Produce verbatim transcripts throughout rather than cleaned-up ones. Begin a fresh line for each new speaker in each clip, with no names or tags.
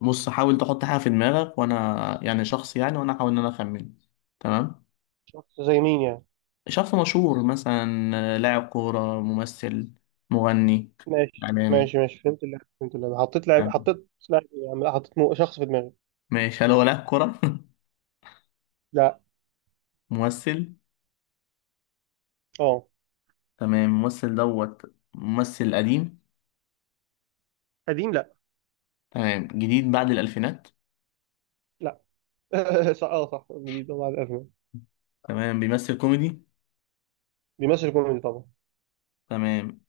بص، حاول تحط حاجة في دماغك وأنا يعني شخص، يعني وأنا أحاول إن أنا أخمن. تمام.
شخص زي مين يعني؟
شخص مشهور مثلا. آه، لاعب كورة ممثل. مغني.
ماشي
إعلامي.
ماشي ماشي، فهمت اللعبة فهمت اللعبة. حطيت لاعب
تمام.
حطيت لاعب إيه؟ يعني حطيت مو- شخص في دماغي.
ماشي، هل هو لاعب كورة؟
لا.
ممثل.
اه.
تمام، ممثل دوت. ممثل قديم.
قديم، لا.
تمام، جديد بعد الألفينات.
لا. صح، اه صح، جديد طبعا، الأزمة.
تمام، بيمثل كوميدي.
بيمثل كوميدي طبعا.
تمام.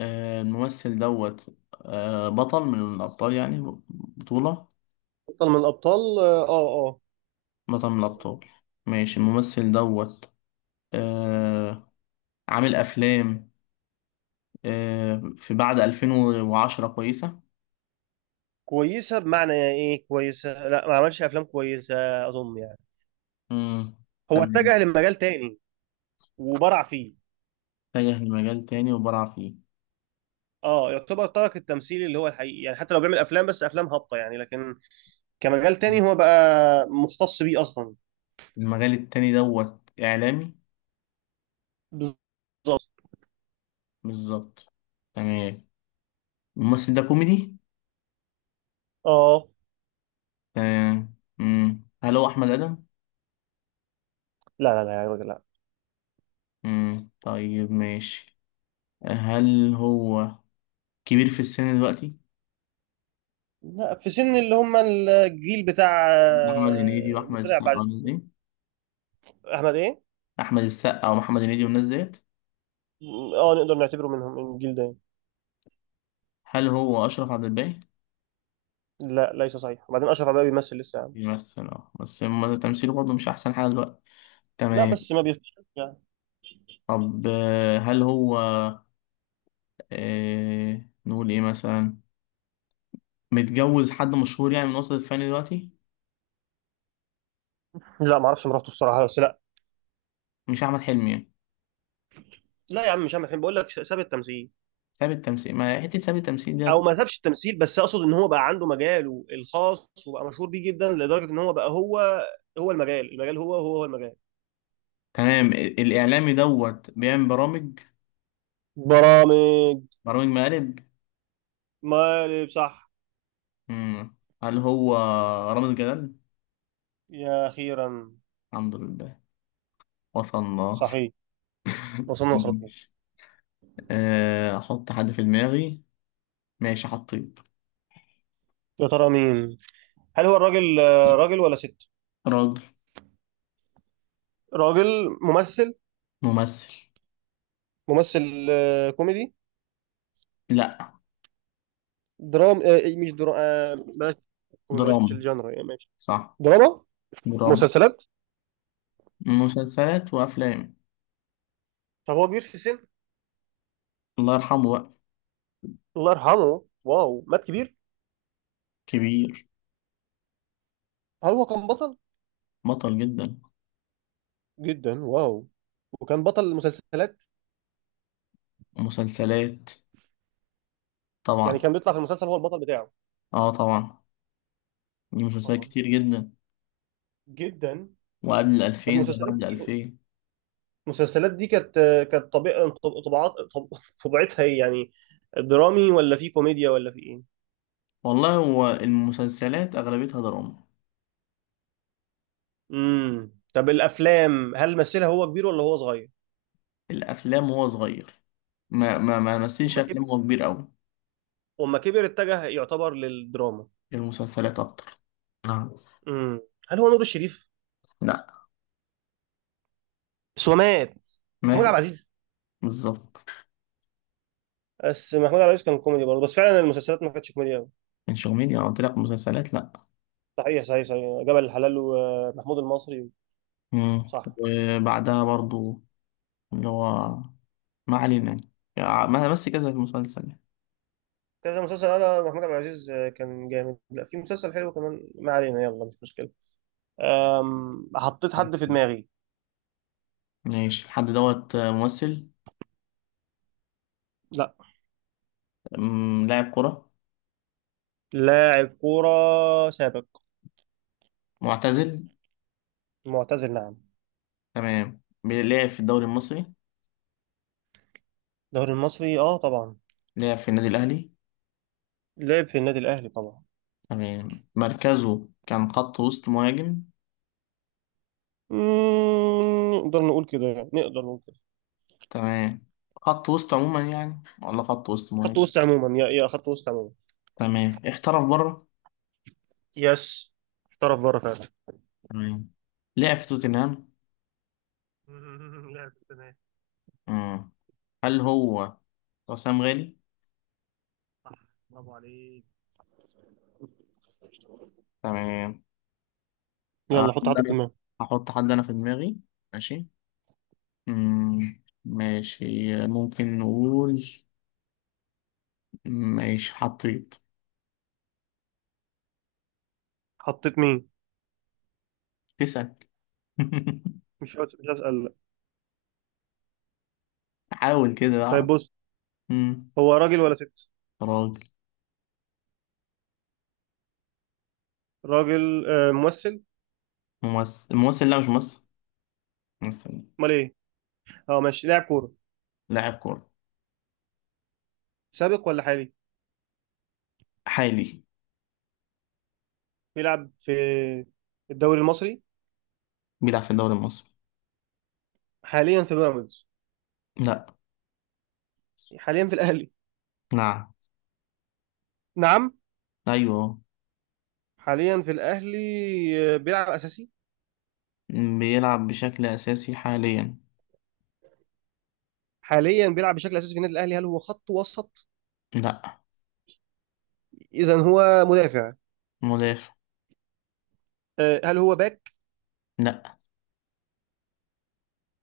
آه، الممثل دوت. آه، بطل من الأبطال يعني. بطولة.
بطل من الأبطال، اه اه آه.
بطل من الأبطال. ماشي، الممثل دوت. آه، عامل افلام. آه، في بعد ألفين وعشرة كويسه.
كويسة بمعنى ايه؟ كويسة، لا ما عملش أفلام كويسة أظن يعني.
امم.
هو
تمام.
اتجه لمجال تاني وبرع فيه.
اتجه لمجال تاني وبرع فيه.
اه يعتبر ترك التمثيل اللي هو الحقيقي يعني، حتى لو بيعمل أفلام بس أفلام هابطة يعني، لكن كمجال تاني هو بقى مختص بيه أصلا.
المجال التاني دوت اعلامي.
بالظبط.
بالظبط. تمام. الممثل ده كوميدي.
اه.
تمام. امم هل هو احمد ادم؟
لا لا لا يا راجل لا.
امم طيب ماشي. هل هو كبير في السن دلوقتي؟
لا، في سن اللي هم الجيل بتاع
محمد هنيدي
آه، اللي
واحمد
طلع
السقا
بعد.
والناس دي؟
احمد ايه؟
احمد السقا ومحمد هنيدي والناس ديت.
اه، نقدر نعتبره منهم من الجيل ده.
هل هو اشرف عبد الباقي؟
لا ليس صحيح، وبعدين اشرف عباية بيمثل لسه يا عم.
بيمثل اه بس ما- تمثيله برضه مش احسن حاجه دلوقتي.
لا
تمام.
بس ما بيفتش يعني.
طب آه، هل هو؟ آه نقول ايه مثلا؟ متجوز حد مشهور يعني من وسط الفن دلوقتي؟
لا ما اعرفش مراته بصراحه، بس لا.
مش احمد حلمي يعني؟
لا يا عم مش عم الحين بقول لك ساب التمثيل.
ثابت تمثيل ما حته ثابت تمثيل
او
ديت.
ما سابش التمثيل بس اقصد ان هو بقى عنده مجاله الخاص وبقى مشهور بيه جدا لدرجه ان هو بقى هو هو المجال، المجال هو هو هو المجال.
تمام. ال- الاعلامي دوت بيعمل برامج.
برامج.
برامج مقالب.
مقالب صح.
مم. هل هو رامز جلال؟
يا اخيرا.
الحمد لله، وصلنا.
صحيح. وصلنا للخطوه.
ماشي. آه، احط حد في دماغي. ماشي، حطيت.
يا ترى مين؟ هل هو الراجل آه، راجل ولا ست؟
راجل.
راجل ممثل.
ممثل.
ممثل آه، كوميدي.
لا.
درام آه، إيه، مش درام آه، بلاش. بلاش
دراما.
الجانرا يعني ماشي.
صح.
دراما.
دراما.
مسلسلات.
مسلسلات وافلام.
طب هو كبير في السن؟
الله يرحمه بقى.
الله يرحمه، واو مات كبير.
كبير.
هل هو كان بطل؟
بطل جدا.
جدا، واو. وكان بطل المسلسلات.
مسلسلات.
يعني
طبعا.
كان بيطلع في المسلسل هو البطل بتاعه.
اه طبعا. دي مسلسلات
طبعا.
كتير جدا.
جدا.
وقبل
طب
الألفين زي ما
المسلسلات
قبل
دي،
الألفين.
المسلسلات دي كانت، كانت طبيعة طبعات طب- طبيعتها ايه يعني؟ درامي ولا في كوميديا ولا في ايه؟
والله هو المسلسلات أغلبيتها دراما.
امم، طب الافلام هل مثلها هو كبير ولا هو صغير؟
الأفلام وهو صغير. ما ما ما مثلش
وما كبر،
أفلام وهو كبير أوي.
وما كبر اتجه يعتبر للدراما.
المسلسلات أكتر. نعم.
امم، هل هو نور الشريف؟
لا.
بس هو مات. محمود
ما.
عبد العزيز.
بالظبط.
بس محمود عبد العزيز كان كوميدي برضه، بس فعلا المسلسلات ما كانتش كوميدي قوي.
من شغمين أنا قلت لك مسلسلات لا.
صحيح صحيح صحيح، جبل الحلال ومحمود المصري.
مم.
صح.
وبعدها برضو، اللي هو، ما علينا. يعني ما- بس كذا مسلسل.
كذا مسلسل، انا محمود عبد العزيز كان جامد، لا في مسلسل حلو كمان، ما علينا يلا مش مشكله. أم... حطيت حد في دماغي.
ماشي، الحد دوت ممثل.
لا.
أمم، لاعب كرة.
لاعب كوره سابق.
معتزل.
معتزل نعم.
تمام، لعب في الدوري المصري.
الدوري المصري، اه طبعا.
لعب في النادي الأهلي.
لعب في النادي الأهلي طبعا.
تمام، مركزه كان خط وسط مهاجم.
مم، نقدر نقول كده يعني، نقدر نقول كده.
تمام، خط وسط عموما يعني، ولا خط وسط
خط
مهاجم؟
وسط عموما، يا يا خط وسط عموما.
تمام، احترف بره.
يس. احترف بره فعلا.
تمام. لعب في توتنهام.
لعب تمام.
مم. هل هو حسام غالي؟
صح، برافو عليك.
تمام. آه،
يلا حط حد في
أنا
دماغك.
هحط حد أنا في دماغي. ماشي. مم. ماشي. ممكن نقول. ماشي، حطيت.
حطيت مين؟
تسأل.
مش هس- مش هسأل لا.
حاول كده
طيب
اعرف.
بص.
امم.
هو راجل ولا ست؟
راجل.
راجل آه، ممثل.
ممثل؟ الممثل؟ لا، مش ممثل. ممثل.
امال ايه؟ اه ماشي، لاعب كورة.
لاعب كورة.
سابق ولا حالي؟
حالي.
بيلعب في الدوري المصري.
بيلعب في الدوري المصري.
حاليا في بيراميدز.
لا.
حاليا في الأهلي.
نعم.
نعم.
ايوه.
حاليا في الأهلي آه، بيلعب أساسي.
مم، بيلعب بشكل اساسي حاليا.
حاليا بيلعب بشكل اساسي في النادي الاهلي. هل هو خط وسط؟
لا.
اذا هو مدافع.
مدافع.
آه، هل هو باك؟
لا.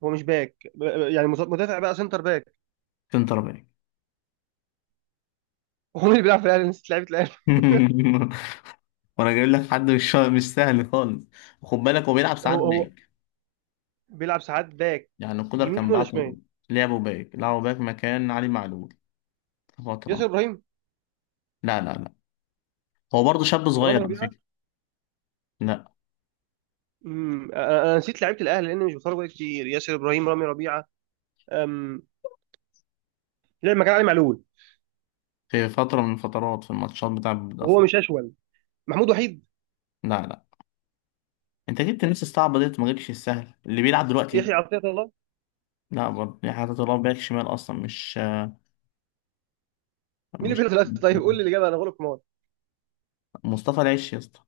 هو مش باك، ب- ب- يعني مز- مدافع بقى، سنتر باك.
سنتر باك.
هو مين اللي بيلعب في الاهلي، نسيت لعيبه الاهلي.
وانا جايب لك حد مش مش سهل خالص. وخد بالك هو بيلعب ساعات
هو هو
باك.
بيلعب ساعات باك؟
يعني القدر كان
يمين ولا
بعته.
شمال؟
لعبه باك لعبه باك مكان علي معلول. في
ياسر
فترة.
ابراهيم.
لا لا لا. هو برضه شاب
رامي
صغير على
ربيعه.
فكرة. لا.
امم، انا أنا نسيت لعيبه الاهلي لان مش بتفرج بقى كتير. ياسر ابراهيم، رامي ربيعه. أم... لعب مكان علي معلول،
في فترة من الفترات في الماتشات بتاع.
وهو مش اشول. محمود وحيد.
لا لا. انت جبت الناس الصعبة ديت، ما جبتش السهل اللي بيلعب دلوقتي.
يحيى عطيه الله.
لا برضه يعني، حاطط الله باك شمال اصلا، مش
مين اللي
مش
بيلعب في الاهلي؟ طيب قول لي الاجابه، انا غلط في.
مصطفى العش يا اسطى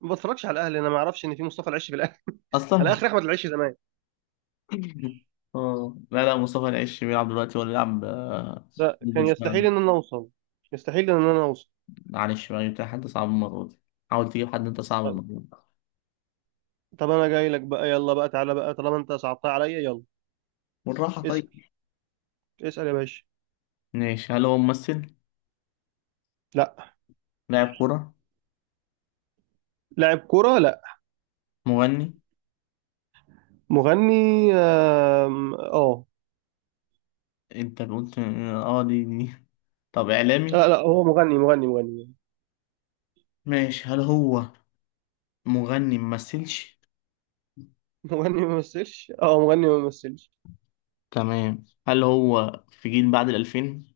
ما بتفرجش على الاهلي، انا ما اعرفش ان في مصطفى العش في الاهلي.
اصلا.
انا اخر احمد العش زمان.
اه، لا لا، مصطفى العش بيلعب دلوقتي ولا يلعب آه،
لا
ضد
كان يستحيل
الشمال.
ان انا اوصل. يستحيل ان انا اوصل.
معلش بقى، جبت حد صعب المرة دي. حاول تجيب حد انت صعب
طب
المرة دي.
طب انا جاي لك بقى يلا بقى، تعالى بقى طالما انت صعبتها عليا يلا.
بالراحة
اسال،
طيب.
اسال يا باشا.
ماشي، هل هو ممثل؟
لا.
لاعب كورة؟
لاعب كوره لا.
مغني؟
مغني. آم، اه.
انت قلت. اه، دي دي. طب اعلامي؟
لا لا، هو مغني مغني مغني.
ماشي، هل هو مغني ممثلش؟
مغني ما مثلش، اه مغني ما مثلش.
تمام. هل هو في جيل بعد الألفين؟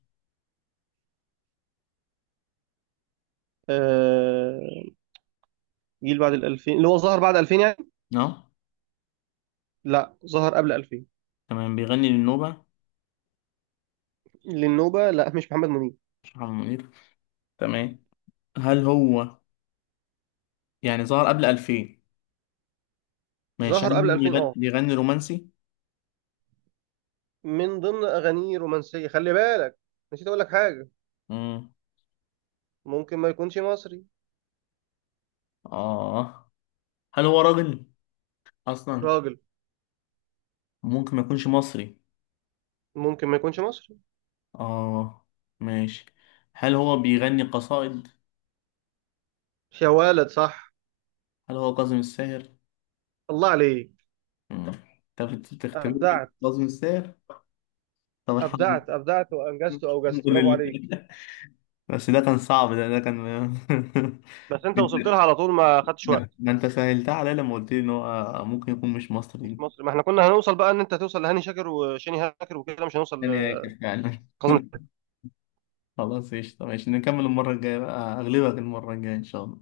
آه، جيل بعد ال ألفين، اللي هو ظهر بعد ألفين يعني.
اه.
لا ظهر قبل ألفين.
تمام، بيغني للنوبة؟
للنوبه لا، مش محمد منير.
مش محمد منير. تمام. هل هو، يعني ظهر قبل ألفين. ماشي، هل
ظهر قبل
هو
ألفين
بيغني,
اه.
بيغني رومانسي؟
من ضمن اغانيه رومانسيه خلي بالك. نسيت اقول لك حاجه.
مم.
ممكن ما يكونش مصري.
اه. هل هو راجل أصلا؟
راجل.
ممكن ما يكونش مصري.
ممكن ما يكونش مصري.
اه، ماشي. هل هو بيغني قصائد؟
يا ولد صح.
هل هو كاظم الساهر؟
الله عليك.
مم. انت بت- بتختبرني في
ابدعت،
كاظم الساهر؟ طب الحمد
ابدعت ابدعت
لله.
وانجزت واوجزت برافو
الحمد
عليك.
لله. بس ده كان صعب، ده ده كان.
بس انت وصلت لها على طول ما خدتش
ما
وقت.
ما انت سهلتها عليا لما قلت لي ان هو ممكن يكون مش
مش
مصري.
مصري. ما احنا كنا هنوصل بقى ان انت توصل لهاني شاكر وشيني هاكر وكده، مش هنوصل
يعني هيك فعلا.
لكاظم الساهر.
خلاص قشطة، ماشي نكمل المرة الجاية بقى، اغلبك المرة الجاية ان شاء الله.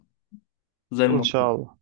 زي
ان شاء
المرة.
الله.